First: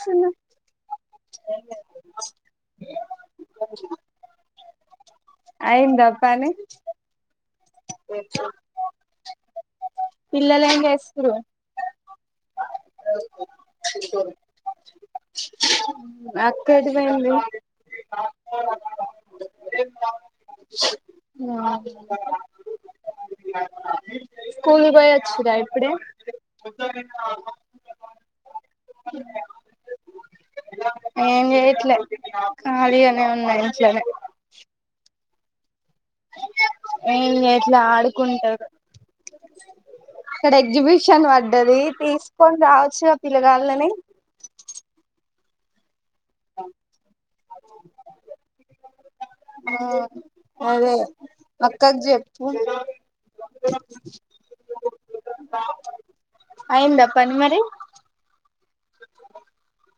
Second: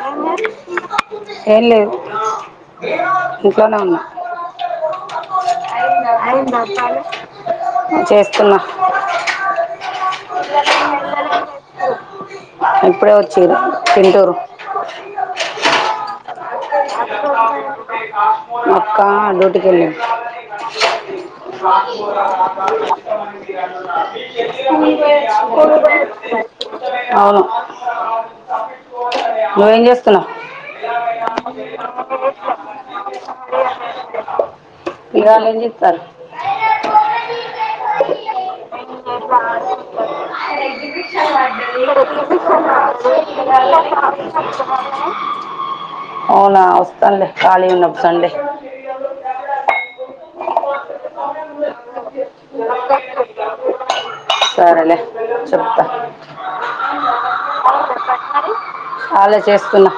సన్న [unintelligible] ఇంట్లో నే ఉన్నా. అయిందా పని చేస్తున్నా పిల్లలు ఏం చేస్తురు ఇప్పుడే వచ్చిర్రు తింటూరు. అక్క ఎటు పోయింది మక్కా రోటీ పల్లీలు [inaudible] స్కూల్ పోయి వచ్చిరా ఇప్పుడే. అవును నువ్వేం చేస్తున్నావు. ఏం చేయట్లే ఖాళీగానే ఉన్నా ఇంట్లోనే ఇ గానీ ఏ ఎట్లా ఆడుకుంటారు. ఇక్కడ ఎగ్జిబిషన్ పడ్డది తీసుకొని రావచ్చు గదా పిల్లగాళ్లని. [inaudible] అవునా! వస్తాను లే ఖాళీ ఉన్నప్పుడు సండే. మ్, అదే అక్కకు చెప్పు. సరేలే, చెప్తా. అయిందా పని మరి కాలే చేస్తూన్న.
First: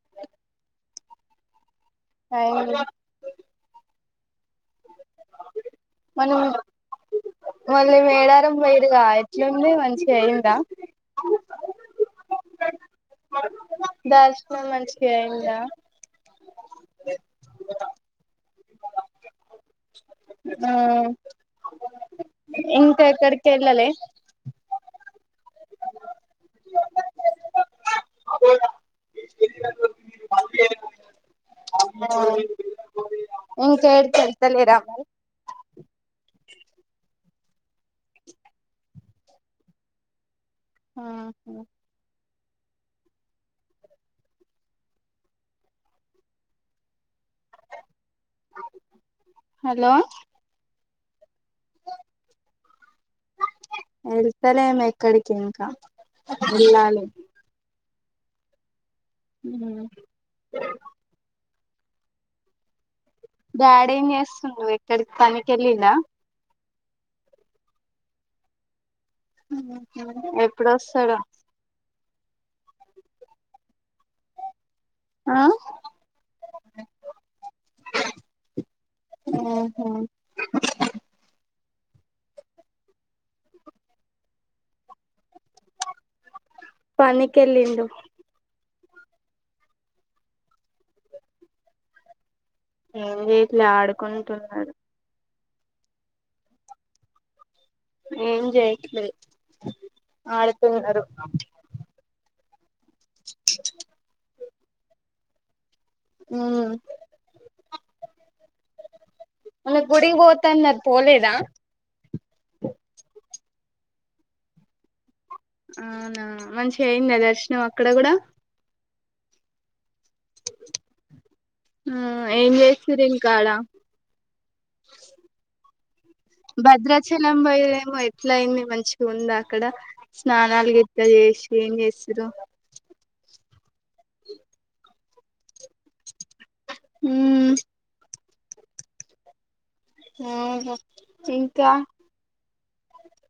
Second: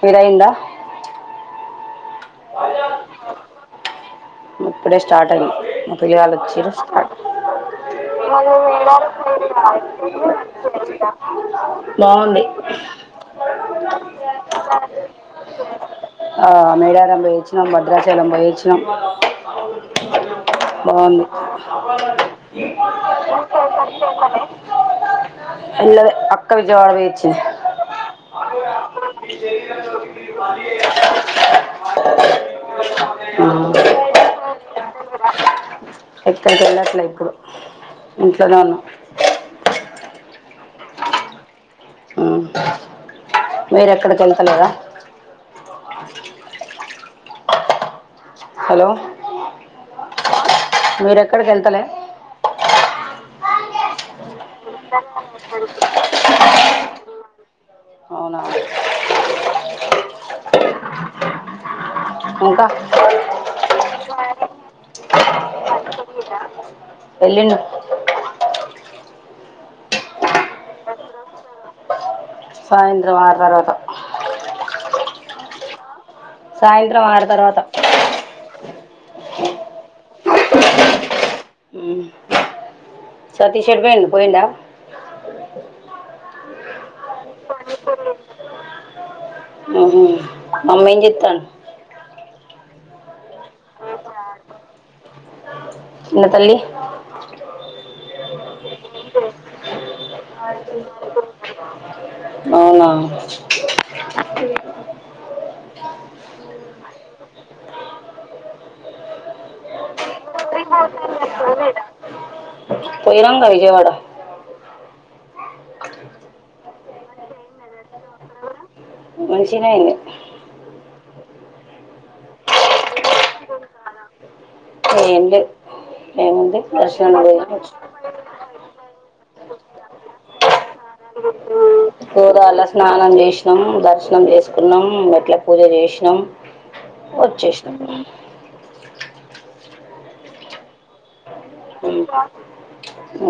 మీది అయిందా? అయ్యింది. ఇప్పుడే స్టార్ట్ అయింది మా పిలగాళ్ళూ మనం వచ్చిర్రు. మళ్ళీ మ మేడారం ఎల పోయిరుగా ఎట్లుంది మంచిగా అయిందా [unintelligible] బాగుంది డాన్స్ [unintelligible] మంచిగా అయిందా వచ్చినాం భద్రాచలం పోయచ్చినామ్ ఆ బాగుంది. ఇంకా ఎక్కడికి వెళ్ళలే ఎల్లాలే అక్క విజయవాడ పోయివచ్చింది. [inaudible] ఇంకేటి సేత్తలేదా మీరు? ఎక్కడికి వెళ్ళట్లే ఇప్పుడు ఇంట్లోనే ఉన్నా. ఆ మీర ఎక్కడికి వెళ్తాలేరా? [inaudible] హలో! హలో మీరు ఎక్కడికి వెళ్తలే? వెళ్తలేము ఎక్కడికి ఇంకా వెళ్ళాలి. అవునా మ్ ఇంకా డాడీ ఏంచేస్తూండా ఎక్కడికి పనికి వెళ్ళిండా వెళ్లిండు ఎప్పుడొస్తాడో? సాయంత్రం ఆరు తర్వాత మ్ సాయంత్రం ఆరు తర్వాత [inaudible] ఉమ్. సతీష్ ఎటూ పోయిండు పోయిండా? పనికెళ్ళిండ్ అమ్మ ఏంజెత్తాంది? ఏం చేయట్లే ఆడుకుంటున్నాడు. ఇ తల్లి. ఏం చెయ్యట్లే అవునా ఉమ్ మల్లా గుడికి పోత తన్నారు పోలేదా పోయినాంగా విజయవాడ అవునా మంచిగా అయింద దర్శనం అక్కడ కూడా మంచిగానే అయింది ఉమ్ ఏం చేసినారు ఇంకాడ ఏం లేదు ఏముంది దర్శనం భద్రాచలం పోయి పో ఏమో ఎట్లా అయింది మంచిగా ఉందా అక్కడ స్నానాలు గిట్ల చేసి ఏం చేసిర్రు గోదారిల స్నానం చేసినాం దర్శనం చేసుకున్నాం గ ట్ల పూజ చేసినాం వచ్చేసినాం ఉహ్ హా ఇంకా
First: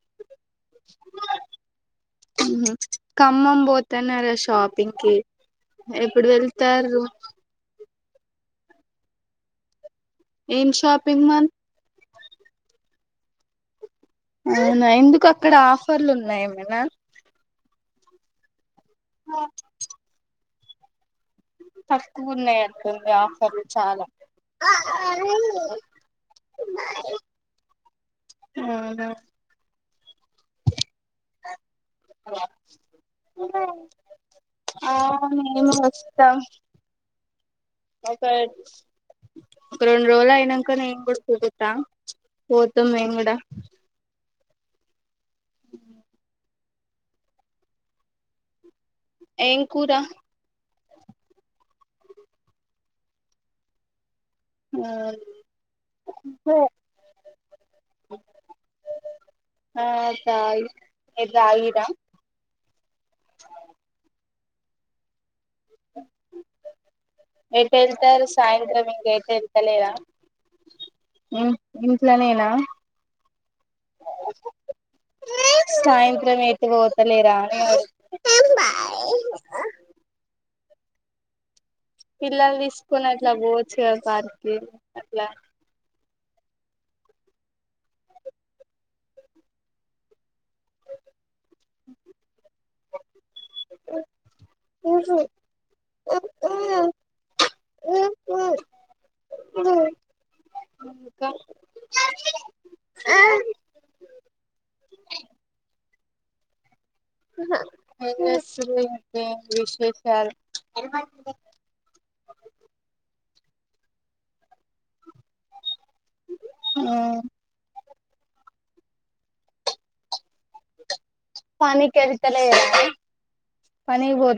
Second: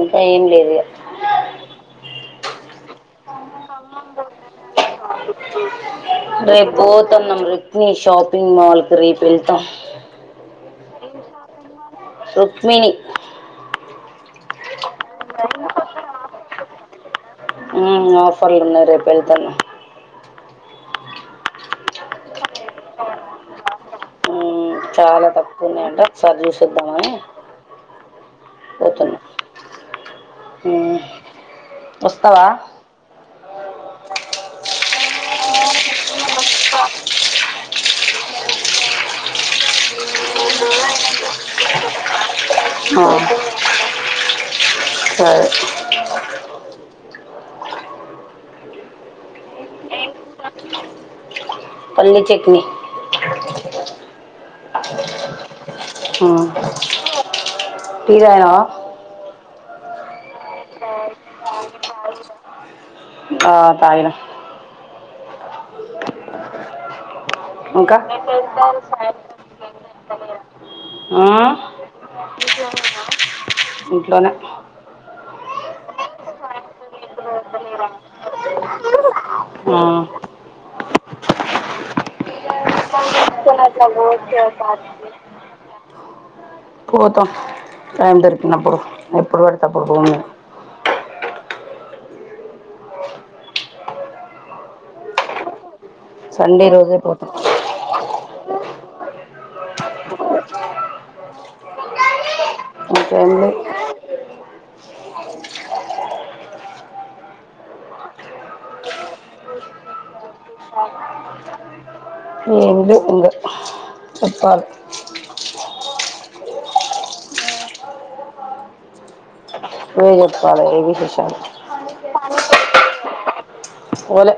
ఇంకా ఏం లేదు ఇక [inaudible] ఉమ్ ఖమ్మం పోతున్నారా షాపింగ్ కి ఎప్పుడు రేపు వెళ్తారు పోతున్నాం రిక్మి షాపింగ్ మాల్ క రేపు వెళ్తాం ఏం షాపింగ్ మాల్ రుక్మిణి అవునా ఎందుకు అక్కడ ఆఫర్లు ఉన్నాయ ఏమైనా ఉమ్ ఆఫర్లు ఉన్నాయి రేపు వెళ్తాను తక్కువ ఉన్నాయి అంటుంది ఆఫర్లు చాలా ఉమ్ చాలా తక్కు అవునా ఉన్నాయంట ఒకసారి చూసిద్దామని ఉంహు ఉమ్ వస్తవా ఉ [inaudible] అవును నేను వస్తం ఒక రెండు రోలా అయినాకనే ఏం కూడా చూగుతా పోతం ఆ ఏం కూడా సరే హ [inaudible] [inaudible] ఏం కూూరా పల్లి చట్నీ ఉమ్ టీ తాగినవా ఆఆహ్ చాయ్ నేను తాగిన అహ్ తాగిన అ [inaudible] ఎటు వెళ్తారు సాయంత్రం ఇంకా ఎటు వెళ్తలేరా ఆ ఉమ్హ్ ఇంట్లోనేనా ఇంట్లోనే సాయంత్రం ఐతే పోతలేరాా అని అడిగింది ఉమ్ పిల్లలు తీసుకొని అట్లా పోవచ్చు కదా పార్కి ఓకే అట్లా పోతాం టైం దొరికినప్పుడు ఎప్పుడు పెడితేప్పుడు పోము [inaudible] ఉహూ హు సండే రోజే పోతాం ఇంకా ఇంకేంలే ఏం చేస్తుంది ఏంటి విశేషాలు ఏం లే ఇంకా చెప్పాలా ఉమ్ నువ్వే చెప్పాలా ఏ విశేష పనికెళ్తలేరా పోలే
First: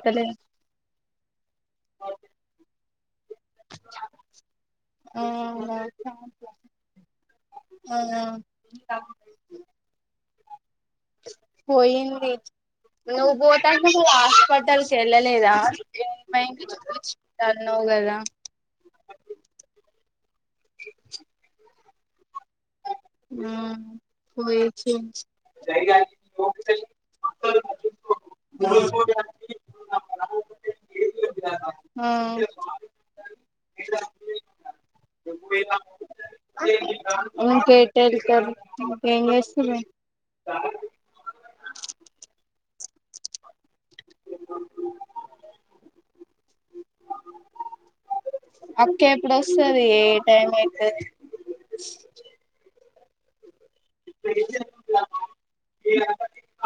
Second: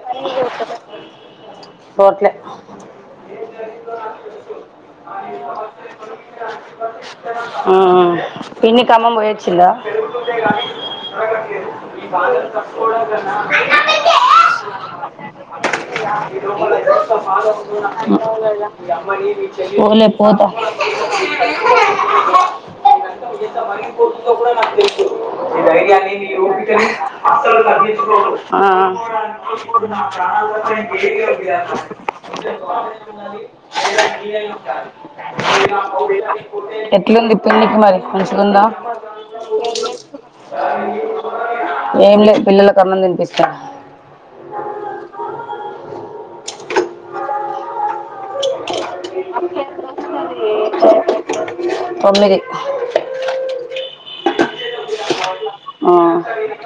పోవట్లే ప్చ్ ఉమ్ పిన్ని కమ్మం పోయొచ్చిందా పోయింది నువ్వు పోతాంటే నువ్వు హాస్పిటల్కి వెళ్ళలేదా యా ఏమైంది పని చూపించుకుంటన్నావు కదా అవ్వలేదా పోలే పోతా అ పోతు నా తెలుసు ఇదియగా ఓపికని అస్సలు తించుకో ఆ ఆ ఇ ఎట్లుంది పిన్నికి ఇంకేట మరి మంచిగుందా ఆ ఏం లే పిల్లలలకు అన్నం తినిపిస్తాన్న అక్క ఎప్పుడు వస్తది ఏ టైం అయితది తొమ్మిది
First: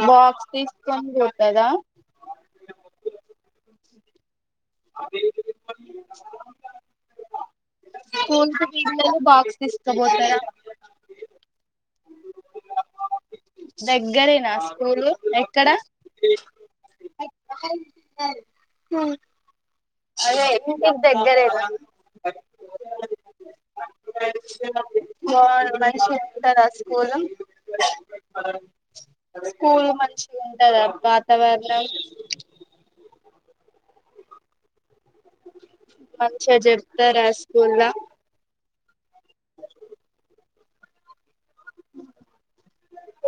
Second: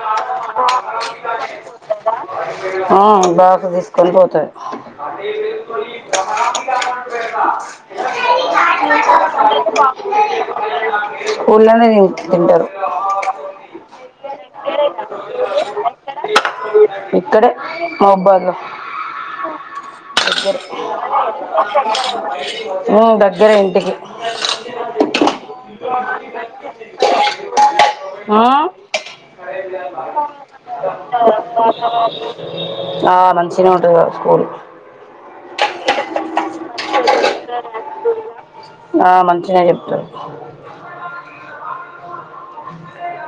బాక్స్ తీసుకొని పోతదా ఆ ఆ బాక్స్ తీసుకొని పోతాది అ ఫోన్ పే [unintelligible] బాక్స్ తీసుకపోత ఊర్లోనే దగ్గరేనా స్కూలు ఎక్కడ ఇక్కడే [unintelligible] లో అదే మీ ఇంటికి దగ్గరేనా దగ్గర ఇంటికి [unintelligible] మంచిగుంటద ఆ స్కూలు ఆ స్కూల్ మంచిగా ఉంటదా వాతావరణం ఆ మంచిగనే ఉంటది కా స్కూల్ మంచిగ చెప్తారా ఆ స్కూళ్ళ ఆ మంచిగనే చెప్తారు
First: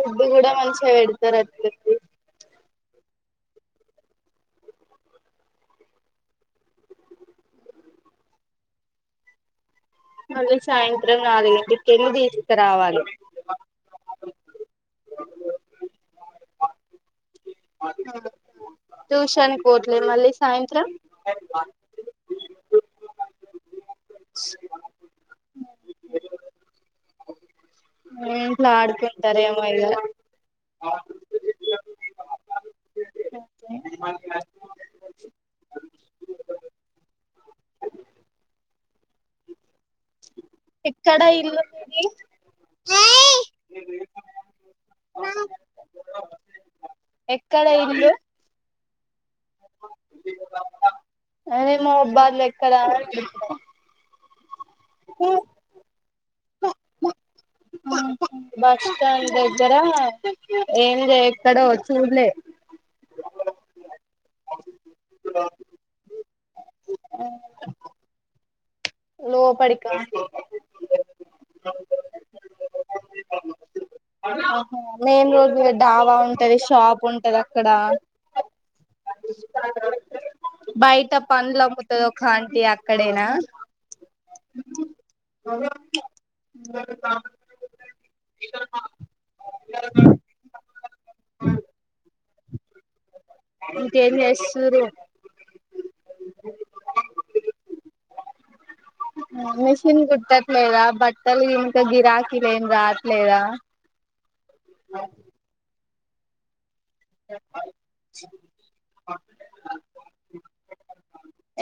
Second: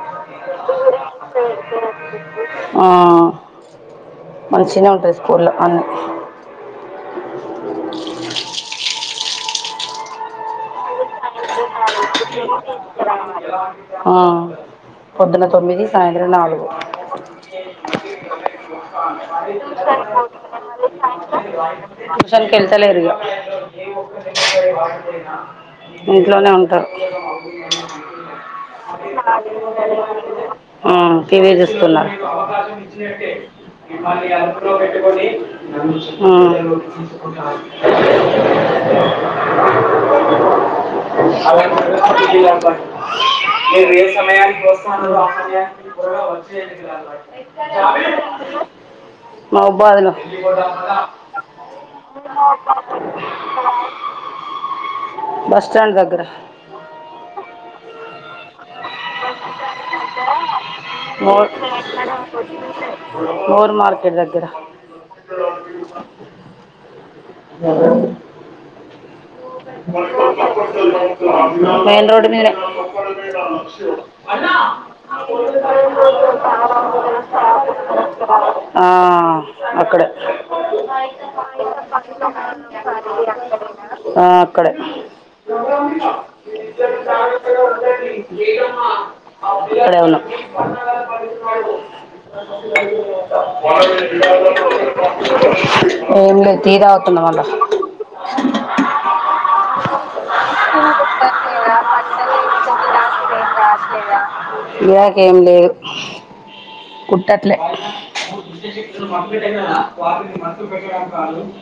ఫుడ్ కూడా మంచిగా పెడతారు అట్లకి నుంచి ఎప్పుడు వరకు స్కూలు ఆ మంచిగనె ఉంటది స్కూల్లో అన్నీ [unintelligible] మళ్ళీ సాయం [unintelligible] ఆ పొద్దున తొమ్మిది సాయంత్రం నాలుగు అ ట్యూషన్ కి పోతారా మళ్ళీ సాయంత్రం ట్యూషన్ కి వెళ్తా లేరు ఇగ ఇంట్లోనే ఉంటారు ఇంట్లో ఆడుకుంటారేమో ఇగ [unintelligible] ఉమ్ టీవీ చూస్తున్నారు ఉమ్ ఎక్కడ ఇల్లు మీది అ రే ఎక్కడ ఉండేది ఎక్కడ ఇల్లు మీరు మెహబూబాద్ లో అదే మహబాద్ లో ఎక్కడ [unintelligible] రితి [inaudible] బస్టాండ్ దగ్గర ఉహూ బస్ స్టాండ్ దగ్గర ఏం చేస్తాడు చూడలే బోరు మార్కెట్ దగ్గర ఆహ [inaudible] లోపడికి మెయిన్ రోడ్ మీద హ మెయిన్ రోడ్ మీద డాబా ఉంటది షాప్ ఉంటది అక్కడ అహ్ అక్కడే బయట పండ్లు అమ్ముతది ఒక ఆంటీ అక్కడేనా అహ్ అక్కడే అ [inaudible] ఏదమ్మా ఒసేయ్ గీత [inaudible] అక్కడే ఉన్నాం [inaudible] ఇంకేం చేస్తుర్రు ఎంలే టీ తాగుత్తనం మల్లా కుుట్టట్లేదా బట్టలు ఇంకా గిరాకీలు ఏంలే రావట్లేదా గిరాకీ ఏమి లేదు కుట్టట్లే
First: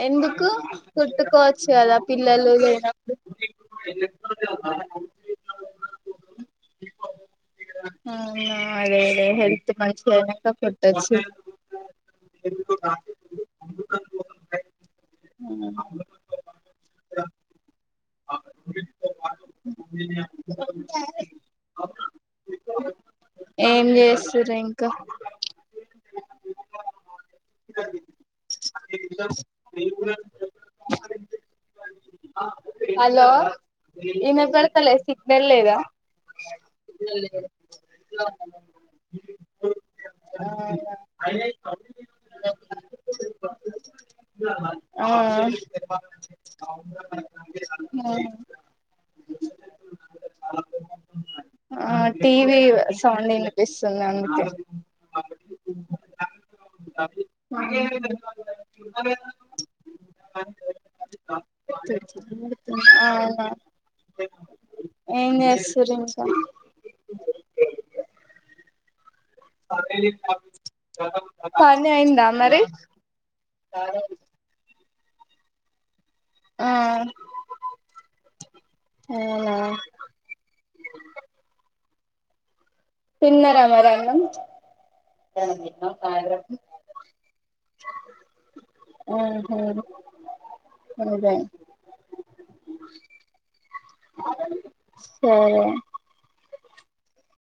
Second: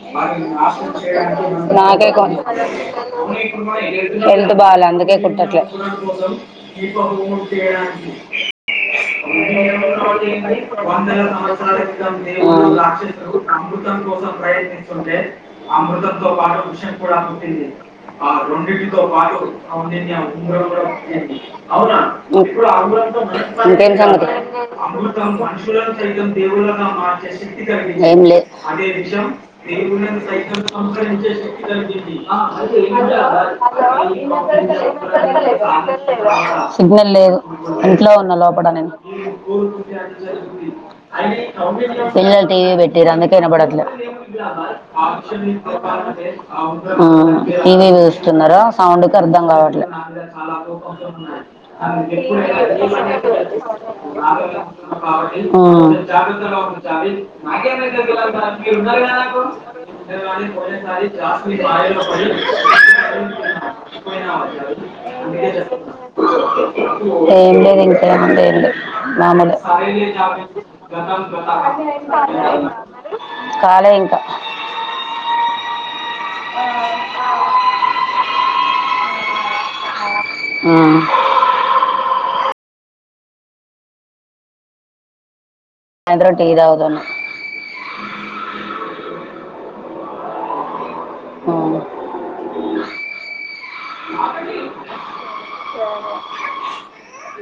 ఎందుకు కుట్టుకోవచ్చు కదా నాకే కొ పిల్లలు లేనప్పుడు హెల్త్ బాగాాలి అందుకే కుట్టట్లే ఉమ్ అదేలే ఉమ్ ప్రయత్నిస్తుంటే అమృతం తో పాటు వి షం కూడా పుట్టింది అవునా ఏం ఇంకేమి సంగతులు చేస్తుర్రు ఇంకా ఏం లేదు సంపరించక్ [inaudible] హలో వినపడతలే సిగ్నల్ లేదా సిగ్నల్ లేదు ఇంట్లో ఉన్నా లోపటా నేను పిల్లలు టీవి పెట్టినారు అందుకే వినపడట్లేదు ఉమ్ టీవీ చూస్తున్నారా సౌండ్ కి అర్ధం కావట్లే ఆ అే టీవీ సౌండ్ వినిపిస్తుంది అందుకే [inaudible] ఉమ్ అవునా ఉవా కొ స చ బ లో ప [inaudible] అవునా [inaudible] ఇంకా ఏం లేదు ఇంక ఏమ లేదు మాము లే సరైలేవ గతం గత పని అయిందా మరి [inaudible] కాలే ఇంకా ఉమ్ అవునా ఉమ్. తిన్నారా మరి అన్నం ఉమ్ సాయంత్రం టీ తాగుతాను అే [inaudible] సే [inaudible]